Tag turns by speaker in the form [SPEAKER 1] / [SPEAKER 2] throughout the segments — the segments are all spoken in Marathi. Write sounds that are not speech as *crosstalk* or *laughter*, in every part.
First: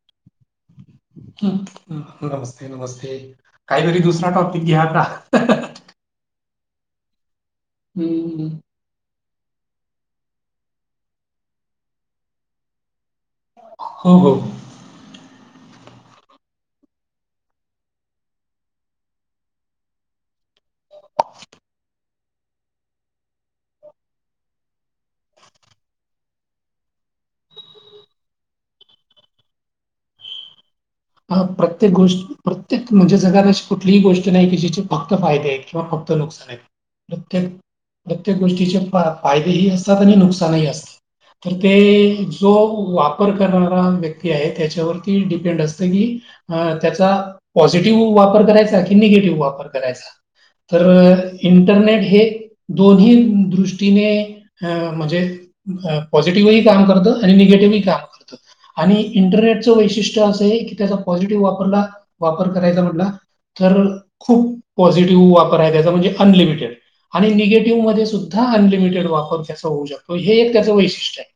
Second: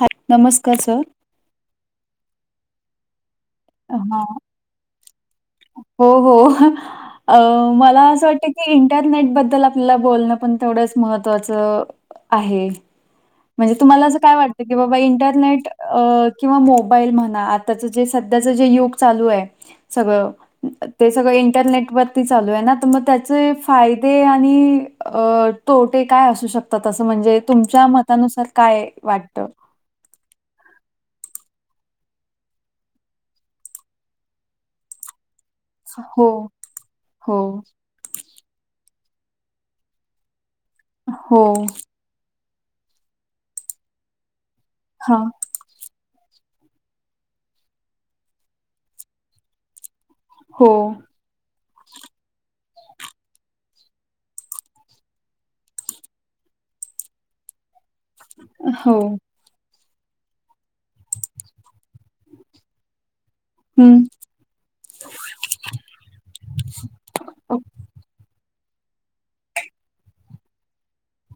[SPEAKER 1] हा नमस्कार सर.
[SPEAKER 2] नमस्ते नमस्ते काहीतरी
[SPEAKER 1] हां.
[SPEAKER 2] दुसरा टॉपिक घ्या आता.
[SPEAKER 1] हो, हो अ मला असं वाटत
[SPEAKER 2] हं.
[SPEAKER 1] की? त्यात नेट बद्दल आपल्याला बोलणं पण तेवडंच महत्त्वाच आहे. म्हणजे तुम्हाला
[SPEAKER 2] हो,
[SPEAKER 1] असं
[SPEAKER 2] हो.
[SPEAKER 1] काय वाटतं की बाबा इंटरनेट अ किंवा मोबाईल म्हणा आताच जे स ध्याच जे युग चालू आहे सगळं. ते सगळं इंटरनेट वरती चालू आहे ना त मग त्याचे फायदे आणि अ तोटे काय असू शकतात, असं म्हणजे तुमच्या मतानुसार काय वाटत?
[SPEAKER 2] हा प्रत्येक गोष्ट, प्रत्येक म्हणजे जगात अशी कुठलीही गोष्ट नाही की जिचे फक्त फायदे हे किंवा फक्त
[SPEAKER 1] हो,
[SPEAKER 2] नुकसान आहे
[SPEAKER 1] हो,
[SPEAKER 2] प्रत्येक प्रत्येक गोष्टीचे फा-फायदेही असतात, आणि नुकसानही असत
[SPEAKER 1] हो,
[SPEAKER 2] तर ते जो वापर करणारा व्यक्ती आहे त्याच्यावरती
[SPEAKER 1] हां,
[SPEAKER 2] डिपेंड असतं की ह त्याचा पॉझिटिव्ह वापर करायचा, की निगेटिव्ह वापर करायचा.
[SPEAKER 1] हो,
[SPEAKER 2] तर इंटरनेट हे दोन्ही दृष्टीने अ म्हणजे पॉझिटिव्हही काम करतं आणि निगेटिव्हही काम करत आणि
[SPEAKER 1] हो.
[SPEAKER 2] इंटरनेटचं वैशिष्ट्य असं आहे की त्याचा पॉझिटिव्ह वापरला वापर करायचा म्हणला तर
[SPEAKER 1] हम्म.
[SPEAKER 2] खूप पॉझिटिव्ह वापर आहे त्याचा म्हणजे अनलिमिटेड. आणि निगेटिव्ह मध्ये सुद्धा अनलिमिटेड वापर त्याचा होऊ शकतो, हे एक त्याचं वैशिष्ट्य आहे.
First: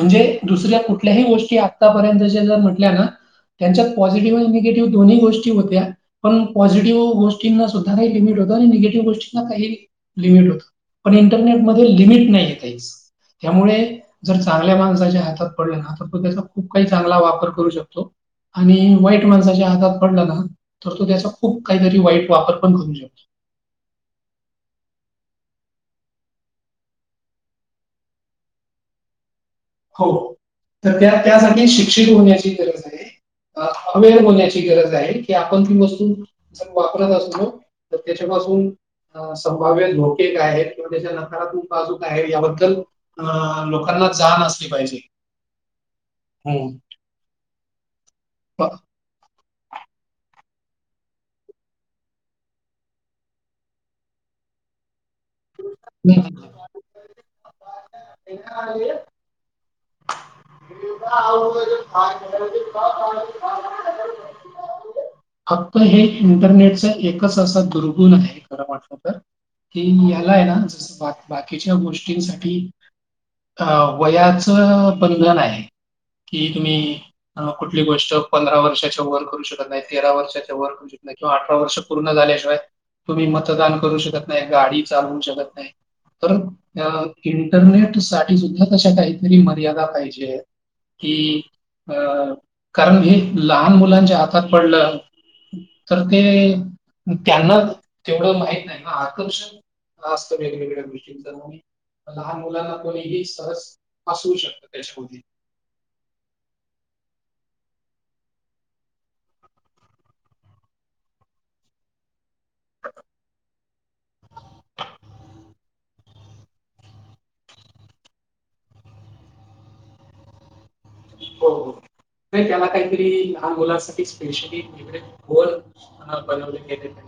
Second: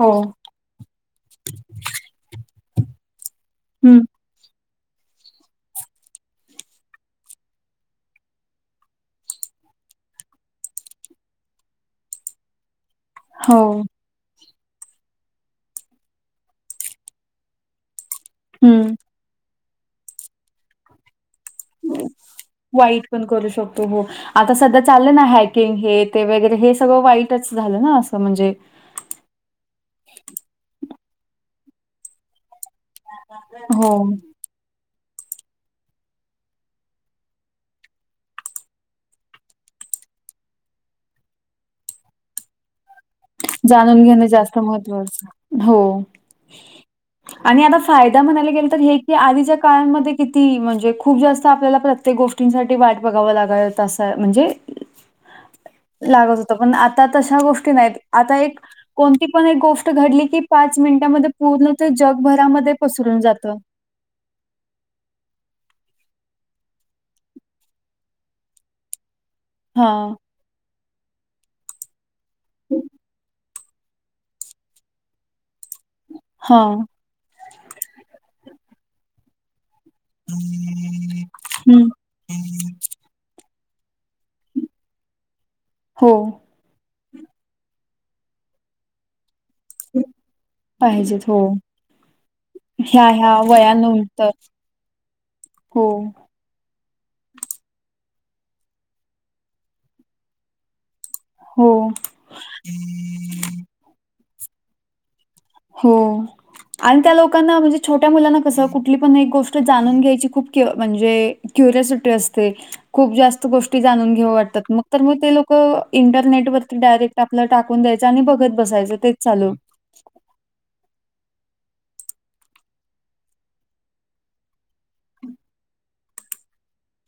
[SPEAKER 1] हो
[SPEAKER 2] दुसऱ्या कुठल्याही गोष्टी आतापर्यंतच्या जर म्हटल्या ना
[SPEAKER 1] हं.
[SPEAKER 2] पॉझिटिव्ह आणि निगेटिव्ह दोन्ही गोष्टी होत्या. पण पॉझिटिव्ह गोष्टींना सुद्धा काही लिमिट होतं, आणि निगेटिव्ह गोष्टींना काही लिमिट होतं. पण इंटरनेटमध्ये लिमिट नाहीये काहीच
[SPEAKER 1] हो
[SPEAKER 2] त्यामुळे. जर चांगल्या माणसाच्या हातात पडल ना त तो त्याचा खूप काही चांगला वापर करू शकतो. आणि
[SPEAKER 1] हम्म
[SPEAKER 2] वाईट माणसाच्या हातात पडला ना तर तो त्याचा खूप काहीतरी वाईट वापर पण करू
[SPEAKER 1] वाईट पण
[SPEAKER 2] शकतो.
[SPEAKER 1] करू शकतो हो आता सध्या चाललं ना हॅकिंग, हे ते वगैरे हे, सगळं वाईटच झालं ना असं म्हणजे.
[SPEAKER 2] हो तर त्या त्यासाठी शिक्षित होण्याची गरज आहे.
[SPEAKER 1] हो
[SPEAKER 2] अवेअर होण्याची गरज आहे. की आपण ती वस्तू जर वापरत असलो तर त्याच्यापासून अ संभाव्य धोके काय आहेत, किंवा त्याच्या नकारात्मक बाजू काय आहे याबद्दल. अ लोकांना जाण अस हं.
[SPEAKER 1] आणी आता फायदा म्हणायला
[SPEAKER 2] प
[SPEAKER 1] गेल तर ए की आधीच्या काळांमध्ये किती म्हणजे खूप जास्त आपल्याला प्रत्येक गोष्टींसाठी वाट बघावं लागा तसं म्हणजे. लागत होत, पण आता तशा गोष्टी नाहीत, आता एक कोणती पण एक गो ष्ट घडली की पाच मिनिटामध्ये पूर्ण ते जगभरामध्ये पसरून जात. *inaudible*
[SPEAKER 2] *unintelligible* हे इंटरनेटच एकच असा दुर्गुण आहे खरं म्हटलं तर ते
[SPEAKER 1] हा
[SPEAKER 2] यालाय ना बाक बाकीच्या गोष्टींसाठी अ वयाच बंधन आहे कि
[SPEAKER 1] हा
[SPEAKER 2] तुम्ही कुठली गोष्ट पंधरा वर्षाच्या वर करू शकत नाहीत तेरा वर्षाच्या वर किंवा अठरा वर्ष
[SPEAKER 1] हम्म
[SPEAKER 2] पूर्ण झाल्याशिवाय तुम्ही मतदान करू शकत नाही गाडी चालवू शकत नाही
[SPEAKER 1] हो
[SPEAKER 2] बरोब इंटरनेट साठी सुद्धा तशा काहीतरी मर्यादा पाहिजे कि
[SPEAKER 1] पाहिजेत हो
[SPEAKER 2] अं कारण
[SPEAKER 1] ह्या
[SPEAKER 2] हे
[SPEAKER 1] ह्या
[SPEAKER 2] लहान मुलांच्या
[SPEAKER 1] वयानंतर
[SPEAKER 2] हातात पडलं
[SPEAKER 1] हो
[SPEAKER 2] तर ते त्यांना तेवढं माहित नाही आकर्षक असतं वेगवेगळ्या गोष्टी
[SPEAKER 1] हो
[SPEAKER 2] लहान मुलांना कोणीही सहज पसरू शकत त्याच्यामध्ये
[SPEAKER 1] हो आणि त्या लोकांना म्हणजे छोट्या मुलांना कसं कुठली पण एक गोष्ट जाणून घ्यायची की खूप म्हणजे क्युरियासिटी असते खूप जास्त गोष्टी जाणून घेऊ वाटतात मग तर मग ते लोक इंटरनेटवरती डायरेक्ट आपलं टाकून द्यायचं आणि बघत बसायचं तेच चालू
[SPEAKER 2] हो, हो नाही त्याला काहीतरी ल मुलासाठी स्पेशली ईकडे गोल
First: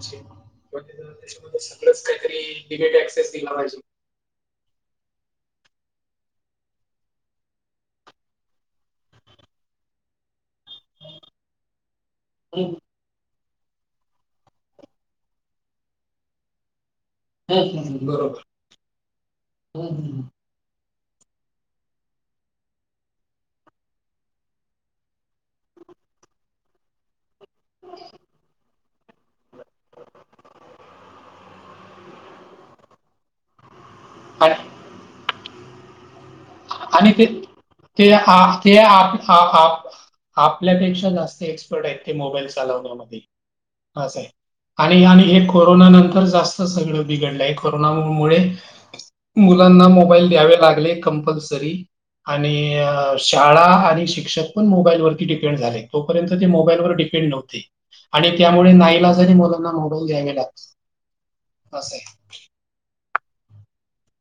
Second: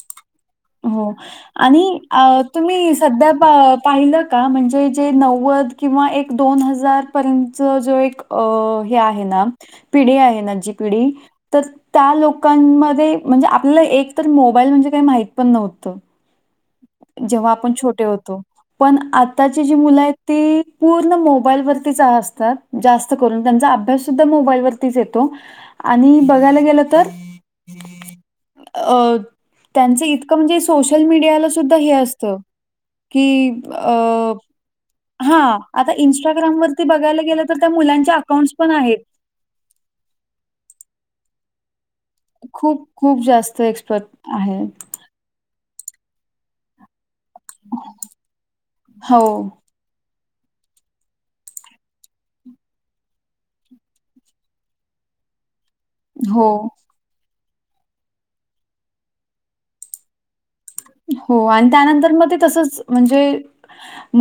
[SPEAKER 2] *unintelligible*
[SPEAKER 1] हो
[SPEAKER 2] त्याच्यामध्ये
[SPEAKER 1] आणि
[SPEAKER 2] सगळंच
[SPEAKER 1] आ
[SPEAKER 2] काहीतरी
[SPEAKER 1] तुम्ही
[SPEAKER 2] लिमिट
[SPEAKER 1] सध्या
[SPEAKER 2] ऍक्सेस दिला पाहिजे.
[SPEAKER 1] पाहिलंत का म्हणजे जे नव्वद किंवा एक दोन हजार पर्यतच जो एक हे आहे ना पिढी आहे ना जी पिढी तर त्या लोक
[SPEAKER 2] हम्म,
[SPEAKER 1] लोकांमध्ये म्हणजे आपल्याला एक तर मोबाईल म्हणजे काही माहित पण नव्हतं जेव्हा आपण
[SPEAKER 2] हम्म,
[SPEAKER 1] छोटे
[SPEAKER 2] हम्म, बरोबर.
[SPEAKER 1] होतो पण आताची जी
[SPEAKER 2] हम्म,
[SPEAKER 1] मुलं आहेत
[SPEAKER 2] हम्म.
[SPEAKER 1] ती पूर्ण मोबाईल वरतीच असतात जास्त करून त्यांचा अभ्यास सुद्धा मोबाईल वरतीच येतो आणि बघायला गेलं तर अ त्यांच इतकं म्हणजे सोशल मीडियाव सुद्धा हे असत की अ
[SPEAKER 2] आणि
[SPEAKER 1] हा आता इन्स्टाग्रामवररती
[SPEAKER 2] आणि
[SPEAKER 1] बघायला गेलं तर त्या मुलांच्या अकाउंट्स पण आहेत
[SPEAKER 2] हा, हा आपल्यापेक्षा जास्तेच मोबाईल
[SPEAKER 1] खूप,
[SPEAKER 2] चालवणे
[SPEAKER 1] खूप जास्त एक्सपर्ट आहे.
[SPEAKER 2] आणि, आणि हे कोरोना नंतर जास्त सगळ बिघडलंय कोरोना मुळे
[SPEAKER 1] हो,
[SPEAKER 2] मुलांना मोबाईल द्यावे लागले कंपलस तरी आणि शाळा आणि शिक्षक पण मोबाईल वरती डिपेंड झालय तोपर्यंत
[SPEAKER 1] हो,
[SPEAKER 2] ते मोबाईलवर डिपेंड नव्हते आणि त्यामुळे नाईलाजाने मुलांना मोबाईल द्यावे लागले
[SPEAKER 1] हो आणि त्यानंतर मग ते तसच म्हणजे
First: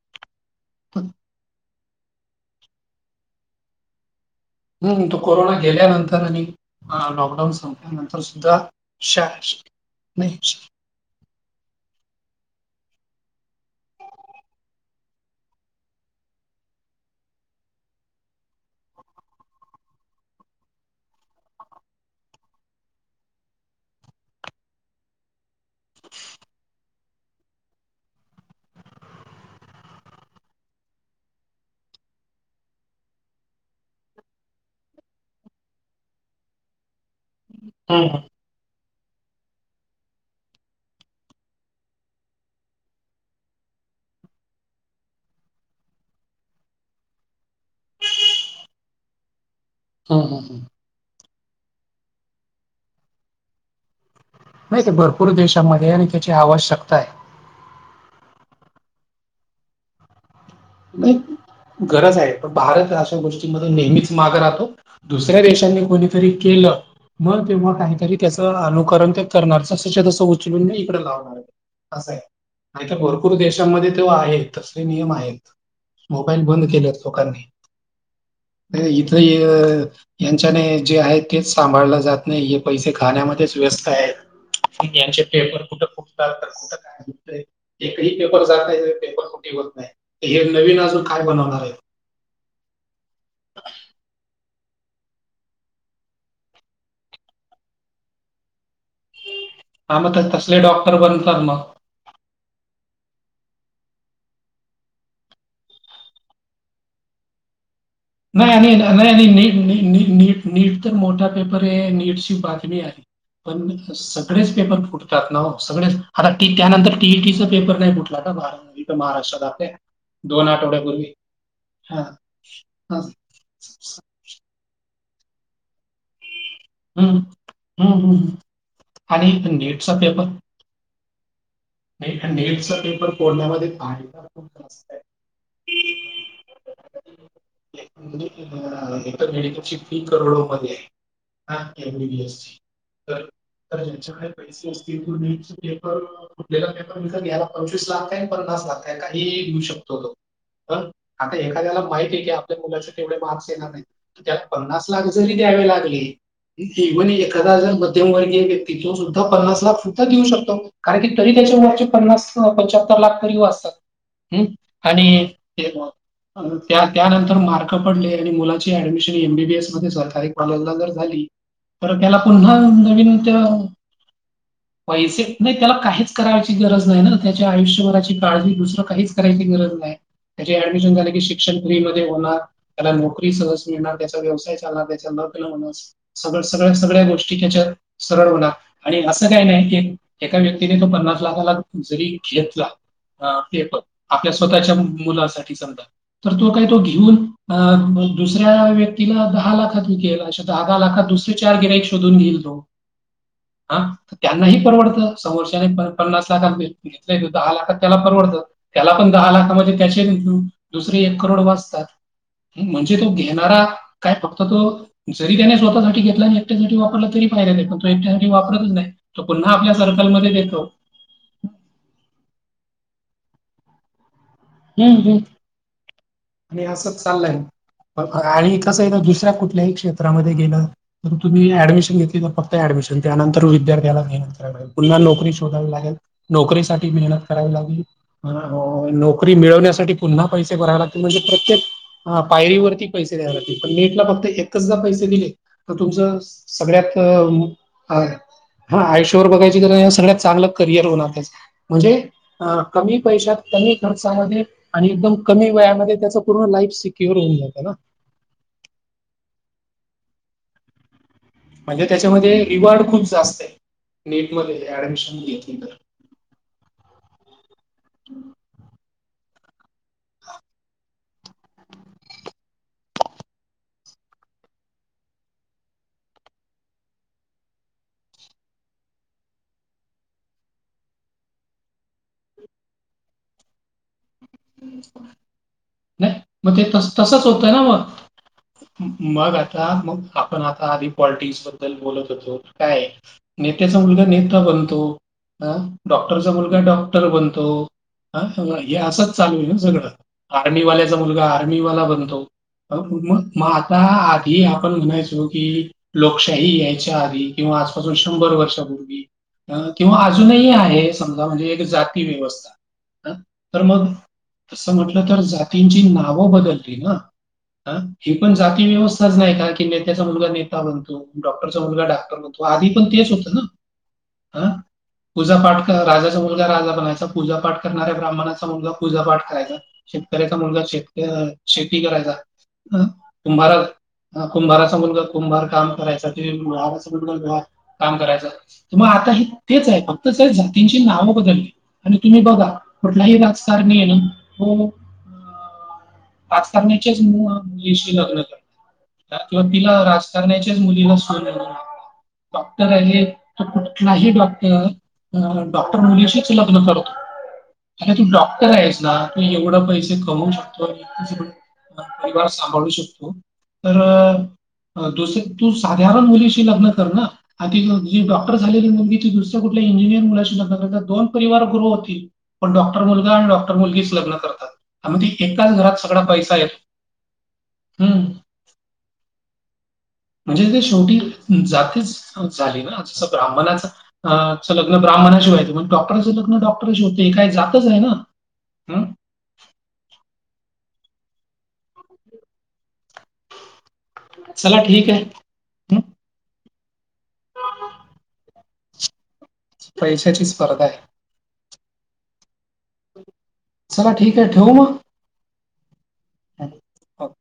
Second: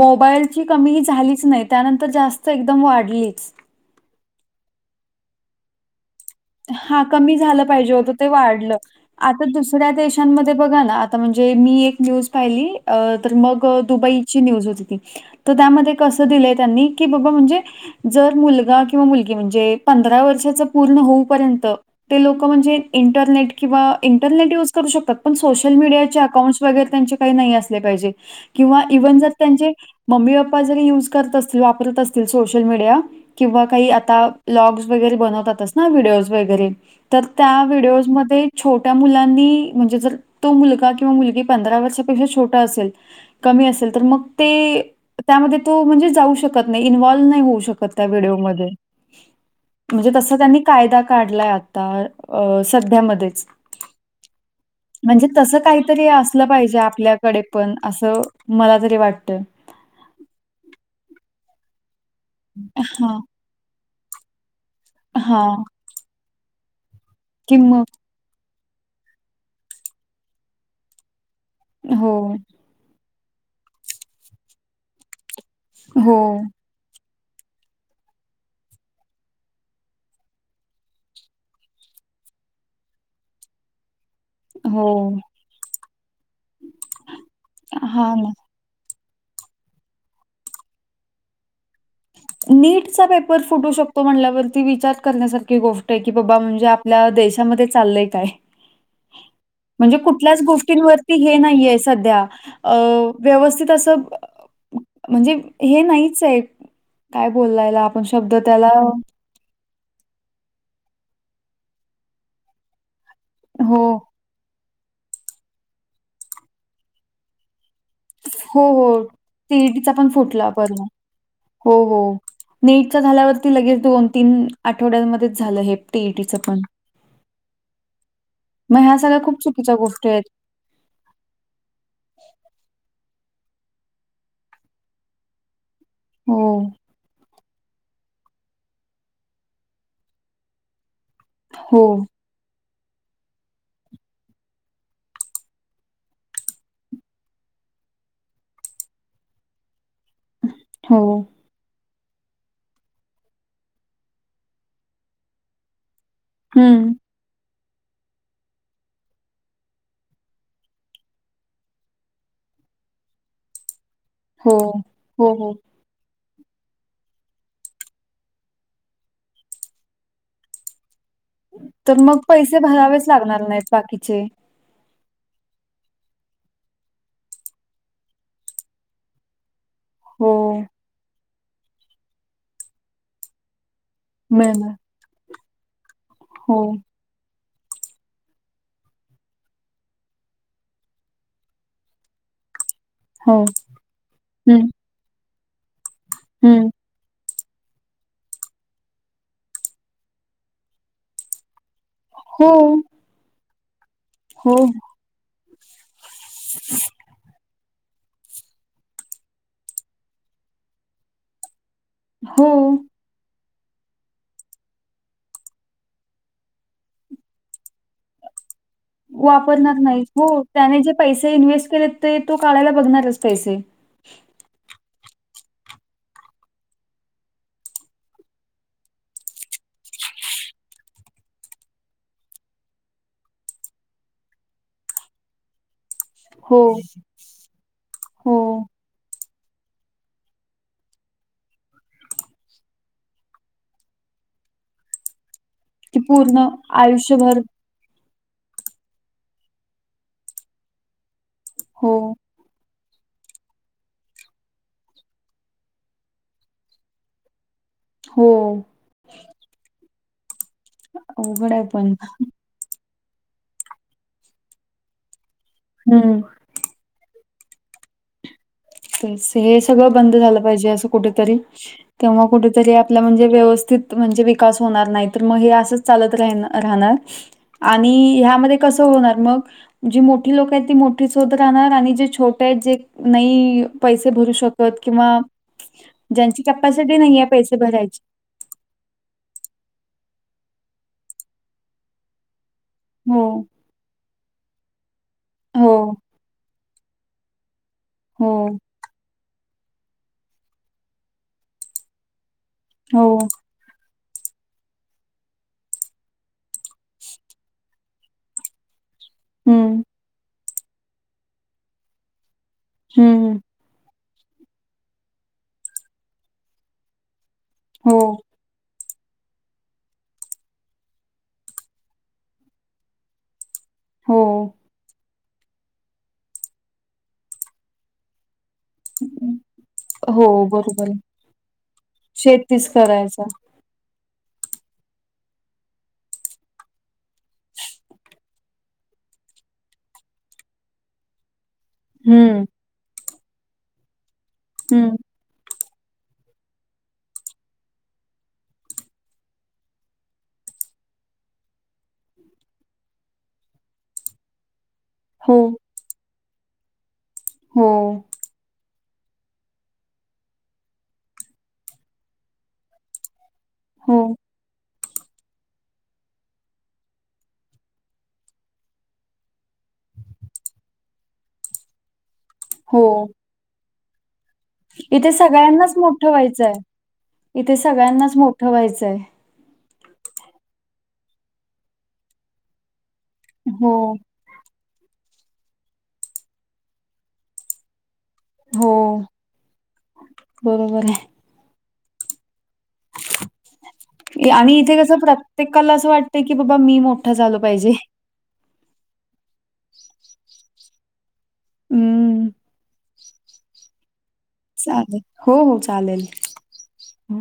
[SPEAKER 1] मोबाईलची
[SPEAKER 2] तर
[SPEAKER 1] कमीही झालीच नाही त्यानंतर जास्त एकदम वाढली
[SPEAKER 2] हम्म तो कोरोना गेल्यानंतर आणि
[SPEAKER 1] हा
[SPEAKER 2] अ,
[SPEAKER 1] कमी
[SPEAKER 2] लॉकडाऊन
[SPEAKER 1] झालं पाहिजे होतं
[SPEAKER 2] संपल्यानंतर
[SPEAKER 1] ते
[SPEAKER 2] सुद्धा
[SPEAKER 1] वाढलं
[SPEAKER 2] शा
[SPEAKER 1] आता
[SPEAKER 2] श-
[SPEAKER 1] दुसऱ्या
[SPEAKER 2] नाही.
[SPEAKER 1] देशांमध्ये
[SPEAKER 2] श-
[SPEAKER 1] बघा ना आता म्हणजे मी एक न्यूज पाहिली तर मग दुबईची न्यूज होती ती तर त्यामध्ये कसं दिलंय त्यांनी की बाबा म्हणजे जर मुलगा किंवा मुलगी म्हणजे पंधरा वर्षाच पूर्ण होऊपर्यंत ते लोक म्हणजे इंटरनेट किंवा इंटरनेट यूज करू शकतात पण सोशल मीडियाचे अकाउंट्स वगैरे त्यांचे काही नाही असले पाहिजे किंवा इव्हन जर त्यांचे मम्मी, पप्पा जरी युज करत असतील वापरत असतील सोशल मीडिया किंवा काही आता ब्लॉग्स वगैरे बनवतातच ना व्हिडिओज वगैरे तर त्या
[SPEAKER 2] हं,
[SPEAKER 1] व्हिडिओज
[SPEAKER 2] हं,
[SPEAKER 1] मध्ये छोट्या मुलांनी म्हणजे जर तो मुलगा किंवा मुलगी पंधरा वर्षापेक्षा छोटा असेल कमी असेल तर मग ते त्यामध्ये तो म्हणजे जाऊ शकत नाही इन्व्हल्व नाही होऊ शकत त्या व्हिडिओमध्ये. म्हणजे
[SPEAKER 2] हं,
[SPEAKER 1] तसा
[SPEAKER 2] हं.
[SPEAKER 1] त्यांनी
[SPEAKER 2] हं.
[SPEAKER 1] कायदा काढलाय आता अ सध्यामध्येच
[SPEAKER 2] नाही ते
[SPEAKER 1] म्हणजे
[SPEAKER 2] भरपूर
[SPEAKER 1] तस
[SPEAKER 2] देशामध्ये आहे
[SPEAKER 1] काहीतरी
[SPEAKER 2] आणि त्याची
[SPEAKER 1] असलं पाहिजे
[SPEAKER 2] आवश्यकता आहे.
[SPEAKER 1] आपल्या कडे पण असं मला तरी वाटत.
[SPEAKER 2] नाही गरज आहे पण भारत अशा
[SPEAKER 1] हां,
[SPEAKER 2] गोष्टीमध्ये नेहमीच माग राहतो. दुसऱ्या
[SPEAKER 1] हां.
[SPEAKER 2] देशांनी कोणीतरी केलं मग तेव्हा काहीतरी त्याचं अनुकरण ते करणारच त तसं उचलून नाही इकडे लावणार असं
[SPEAKER 1] हो,
[SPEAKER 2] आहे. नाही तर भरपूर देशांमध्ये तेव आहेत तसले नियम आहेत
[SPEAKER 1] हो,
[SPEAKER 2] मोबाईल बंद केले लोकांनी ते इथ यांच्याने जे आहे तेच सांभाळलं जात नाही हे पैसे खाण्यामध्येच व्यस्त आहेत.
[SPEAKER 1] हो.
[SPEAKER 2] यांचे पेपर कुठं फुटतात तर कुठ काय
[SPEAKER 1] हां
[SPEAKER 2] एकही
[SPEAKER 1] ना.
[SPEAKER 2] पेपर जाते तर पेपर फुटी होत नाही, हे नवीन अजून काय बनवणार आहे?
[SPEAKER 1] नीटचा पेपर फुटू शकतो म्हणल्यावरती विचार करण्यासारखी गोष्ट आहे की बाबा म्हणजे आपल्या देशामध्ये चाललंय काय? म्हणजे
[SPEAKER 2] हा मग त-
[SPEAKER 1] कुठल्याच
[SPEAKER 2] तसले डॉक्टर
[SPEAKER 1] गोष्टींवरती हे
[SPEAKER 2] बनतात मग.
[SPEAKER 1] नाहीये. सध्या अ व्यवस्थित असं म्हणजे हे नाहीच आहे काय बोलायला. शब्द त्याला
[SPEAKER 2] नाही, नाही, नाही नीट, नीट, नीट तर मोठा पेपर आहे नीटची बातमी आहे पण
[SPEAKER 1] हो,
[SPEAKER 2] सगळेच पेपर फुटतात ना सगळेच आता त्यानंतर टी, ई, टीं, पेपर नाही फुट आता
[SPEAKER 1] हो,
[SPEAKER 2] भारत इथ
[SPEAKER 1] हो.
[SPEAKER 2] महाराष्ट्रात आपल्या
[SPEAKER 1] सीईटीचा पण
[SPEAKER 2] दोन
[SPEAKER 1] फुटला परिणाम.
[SPEAKER 2] आठवड्यापूर्वी
[SPEAKER 1] हो,
[SPEAKER 2] हा
[SPEAKER 1] हो. नीटचा
[SPEAKER 2] हा.
[SPEAKER 1] झाल्यावरती लगेच दोन, तीन आठवड्यांमध्येच झालं हे. टी, ई, टी च पण
[SPEAKER 2] हम्म हम्म हम्म
[SPEAKER 1] मग ह्या सगळ्या
[SPEAKER 2] आणि
[SPEAKER 1] खूप चुकीच्या
[SPEAKER 2] नीटचा
[SPEAKER 1] गोष्टी आहेत.
[SPEAKER 2] नाही नेटचा पेपर फोडण्यामध्ये *inaudible* आहे का खूपस्त आहे.
[SPEAKER 1] हो.
[SPEAKER 2] म्हणजे इतर मेडिकलची फी करोडोमध्ये आहे. हा
[SPEAKER 1] हो,
[SPEAKER 2] M, B, B, S, C तर ज्यांच्याकडे पैसे असतील तर नीडचे पेपर फुटलेला पेपर विकत घ्यायला पंचवीस लाख काय पन्नास लाख काय काहीही घेऊ शकतो तो. पण
[SPEAKER 1] हो.
[SPEAKER 2] आता एखाद्याला माहितीय आहे की मुलांसाठी मार्क्स देतात, त्यात पन्नास लाख जरी द्यावे लागले *inaudible*
[SPEAKER 1] हं.
[SPEAKER 2] मध्यमवर्गीय व्यक्ती सुद्धा पन्नास लाख कुठ देऊ शकतो कारण की तरी त्याच्या मागचे पन्नास, पंच्याहत्तर लाख तरी वाचतात. हम्म
[SPEAKER 1] हो,
[SPEAKER 2] आणि
[SPEAKER 1] हो, हो.
[SPEAKER 2] ते म त्या त्यानंतर मार्क पडले आणि मुलाची admission M, B, B, S मध्ये सरकारी कॉलेजला जर झाली तर त्याला
[SPEAKER 1] मग
[SPEAKER 2] पुन्हा
[SPEAKER 1] पैसे भरावेच
[SPEAKER 2] नवीन त्या
[SPEAKER 1] लागणार नाहीत बाकीचे
[SPEAKER 2] पैसे नाही त्याला काहीच करायची गरज नाही ना त्याच्या आयुष्यभराची काळजी दुसरं काहीच करायची गरज नाही.
[SPEAKER 1] हो
[SPEAKER 2] त्या ऍडमिशन झाले की शिक्षण फ्री मध्ये होणार त्याला नोकरी सहज मिळणार, त्याचा व्यवसाय
[SPEAKER 1] मिळणार
[SPEAKER 2] चालणार त्याना वाटते *inaudible* सगळ
[SPEAKER 1] हो
[SPEAKER 2] सगळ्या, सगळ्या गोष्टी त्याच्या सरळ होनार आणि असं काय नाही की एका व्यक्ती तो पन्नास लाखाला जरी घेतला
[SPEAKER 1] हो
[SPEAKER 2] आपल्या
[SPEAKER 1] हम्म
[SPEAKER 2] स्वतःच्या मुलासाठी समजा तर तो कर
[SPEAKER 1] हम्म
[SPEAKER 2] तो की. घेऊन दुसऱ्या व्यक्तीला दहा लाखातला विकेल अशे दहा, दहा लाखात दुसरे चार गिराय शोधुन घेईल
[SPEAKER 1] हो
[SPEAKER 2] तो, त्यांना
[SPEAKER 1] हो
[SPEAKER 2] ही परवडत समोरच्याने पन्नास लाखात घेतलंय ते दहा लाखात त्याला परवडत. त्याला पण दहा लाख मध्ये त्याचे इनक्लुड दुसरे एक करोड वाचतात.
[SPEAKER 1] हो
[SPEAKER 2] म्हणजे ते तो घेणारा. काय फक्त तो जरी त्याने स्वतःसाठी घेतला नाही त्याने एकट्यासाठी वापरला तरी फायदा नाही पण तो एकट्यासाठी वापरतच नाही. तो पुन्हा आपल्या
[SPEAKER 1] वापरणार नाही हो
[SPEAKER 2] सर्कलमध्ये देत
[SPEAKER 1] त्याने जे पैसे इन्व्हेस्ट केले ते तो काढायला बघणारच पैसे.
[SPEAKER 2] हम्म हम्. आणि असं चाललंय. अ आणि कसंय ना दुसऱ्या कुठल्याही क्षेत्रामध्ये गेलं तर तुम्ही ॲडमिशन घेतली का फक्त ऍडमिशन त्यांनंतर विद्यार्थ्याला *unintelligible* पुन्हा नोकरी शोधावी लागेल.
[SPEAKER 1] हो
[SPEAKER 2] नोकरी साठी मेहनत करावी लागेल. ह हा हो नो नोकरी मिळवण्यासाठी पुन्हा पैसे भरावे लागतील म्हणजे प्रत्येक हा पायरीवरती पैसे द्यावे लागते पण नेटला फक्त एकचदा पैसे दिले तर
[SPEAKER 1] ते
[SPEAKER 2] तुमचं
[SPEAKER 1] पूर्ण
[SPEAKER 2] सगळ्यात
[SPEAKER 1] आयुष्यभर
[SPEAKER 2] ह ह आयुष्याभर बघायची क सगळ्यात चांगलं करियर होणार त्याच.
[SPEAKER 1] हो
[SPEAKER 2] म्हणजे अ कमी पैशात कमी खर्चामध्ये आणि एकदम कमी वयामध्ये त्याच पूर्ण लाईफ सिक्युअर होऊन जातं ना?
[SPEAKER 1] हो. अवघड आहे
[SPEAKER 2] म्हणजे
[SPEAKER 1] पण
[SPEAKER 2] त्याच्यामध्ये रिवॉर्ड खूप जास्त आहे नेटमध्ये ऍडमिशन घेतली तर
[SPEAKER 1] हम्म. हेस हे सगळं बंद झालं पाहिजे असं कुठतरी. तेव्हा कुठतरी आपला म्हणजे व्यवस्थित म्हणजे विकास होणार नाही तर मग हे असंच चालत राहीन राहणार आणि ह्यामध्ये कसं होणार मग? जी मोठी लोक आहेत ती मोठीच होत राहणार आणि जे छोटे आहेत जे नई पैसे भरू शकत किंवा
[SPEAKER 2] नाही
[SPEAKER 1] ज्यांची
[SPEAKER 2] मग ते
[SPEAKER 1] कपॅसिटी नाही
[SPEAKER 2] तसंच
[SPEAKER 1] आहे
[SPEAKER 2] होतंय
[SPEAKER 1] पैसे
[SPEAKER 2] ना मग
[SPEAKER 1] भरायची
[SPEAKER 2] मग आता मग आपण आता आधी पॉलिटिक्स बद्दल बोलत होतो. काय?
[SPEAKER 1] हो,
[SPEAKER 2] नेत्याचा मुलगा नेता बनतो. ह डॉ
[SPEAKER 1] हो,
[SPEAKER 2] डॉक्टरचा मुलगा डॉक्टर बनतो अ
[SPEAKER 1] हो,
[SPEAKER 2] हे असं चालू हाय ना सगळं. आर्मीवाल्याचा मुलगा आर्मीवाला बनतो. ह म
[SPEAKER 1] हो.
[SPEAKER 2] म - पाहा आधी आपण म्हणायचो की लोकशाही यायच्या आधी किंवा आजपासून शंभर वर्षापूर्वी अ
[SPEAKER 1] हं,
[SPEAKER 2] किंवा अजूनही आहे समजा म्हणजे एक जाती व्यवस्था. ह
[SPEAKER 1] हं.
[SPEAKER 2] तर मग? तसं म्हटलं तर जातींची नावं बदलली ना? अ
[SPEAKER 1] हो,
[SPEAKER 2] ही पण जाती व्यवस्थाच नाही कार की नेत्याचा मुलगा नेता बनतो. डॉक्टरचा मुलगा डॉक्टर बनतो. आधी पण तेच होतं ना?
[SPEAKER 1] हो.
[SPEAKER 2] आ पूजापाठ राजाचा मुलगा राजा बनायचा. पूजापाठ करणाऱ्या ब्राह्मणाचा मुलगा पूजापाठ करायचा
[SPEAKER 1] हो,
[SPEAKER 2] शेतकऱ्याचा मुलगा
[SPEAKER 1] बरोबर आहे.
[SPEAKER 2] शेतका शेती करायचा.
[SPEAKER 1] शेतीच करायचा.
[SPEAKER 2] आ कुंभाराचा मुलगा कुंभार काम करायचा की माराचा मुलगा काम करायचा. तर मग आता हे तेच आहे फक्तच जातींची नाव बदलली. आणि तुम्ही
[SPEAKER 1] हं,
[SPEAKER 2] बघा कुठलाही राजकारणी हायना हो
[SPEAKER 1] हं.
[SPEAKER 2] राजकरण्याचेच म मुलीशी लग्न कर किंवा तिला राजकारणाच्याच मुलीला सून म्हणून डॉक्टर आहे. तर कुठलाही डॉक्टर
[SPEAKER 1] हो,
[SPEAKER 2] अ डॉक्टर मुलीशीच लग्न करतो
[SPEAKER 1] हो,
[SPEAKER 2] आता तू डॉ कहेस ना तू एवढं पैशे कमवू शकतो. परिवांर सांभाळूं शकतो
[SPEAKER 1] हो,
[SPEAKER 2] तरं अं दुसरं तूं साधारण मुलीशी लग्नं करं नां ती जी डॉक्टर झालेली मुली ती दुस कुठं इजि मुलां दोन परिवार गुृह होतील पणं डॉक्टर
[SPEAKER 1] हो.
[SPEAKER 2] मुलंगा आणि डॉक्टर मुलंगीच लग्नं करतांत
[SPEAKER 1] इथे सगळ्यांनाचं मोठं व्हायचंय इथे
[SPEAKER 2] हं.
[SPEAKER 1] सगळ्यांनाचं मोठं व्हायचंय आहे
[SPEAKER 2] म्हणजे ते शेवटी जातीच झालीं नां जसं ब्राह्मणांच्या
[SPEAKER 1] हो,
[SPEAKER 2] अं असं लग्नं ब्राहमणाशी मंग डॉक्टरं लग्नं डॉक्टरशी चं होते कायं जायचं आहे नां
[SPEAKER 1] हो बरोबर आहे आणि
[SPEAKER 2] चला
[SPEAKER 1] इथे
[SPEAKER 2] ठीक
[SPEAKER 1] कसं
[SPEAKER 2] आहे.
[SPEAKER 1] प्रत्येकाला असं वाटतंय की बाबां मी मोठं झालो पाहिजे
[SPEAKER 2] पैशाची स्पर्धा आहे
[SPEAKER 1] हम्मं
[SPEAKER 2] चलां ठीक आहे ठेवूं मंग
[SPEAKER 1] चालेल. हो हो चालेल
[SPEAKER 2] हो.
[SPEAKER 1] हो.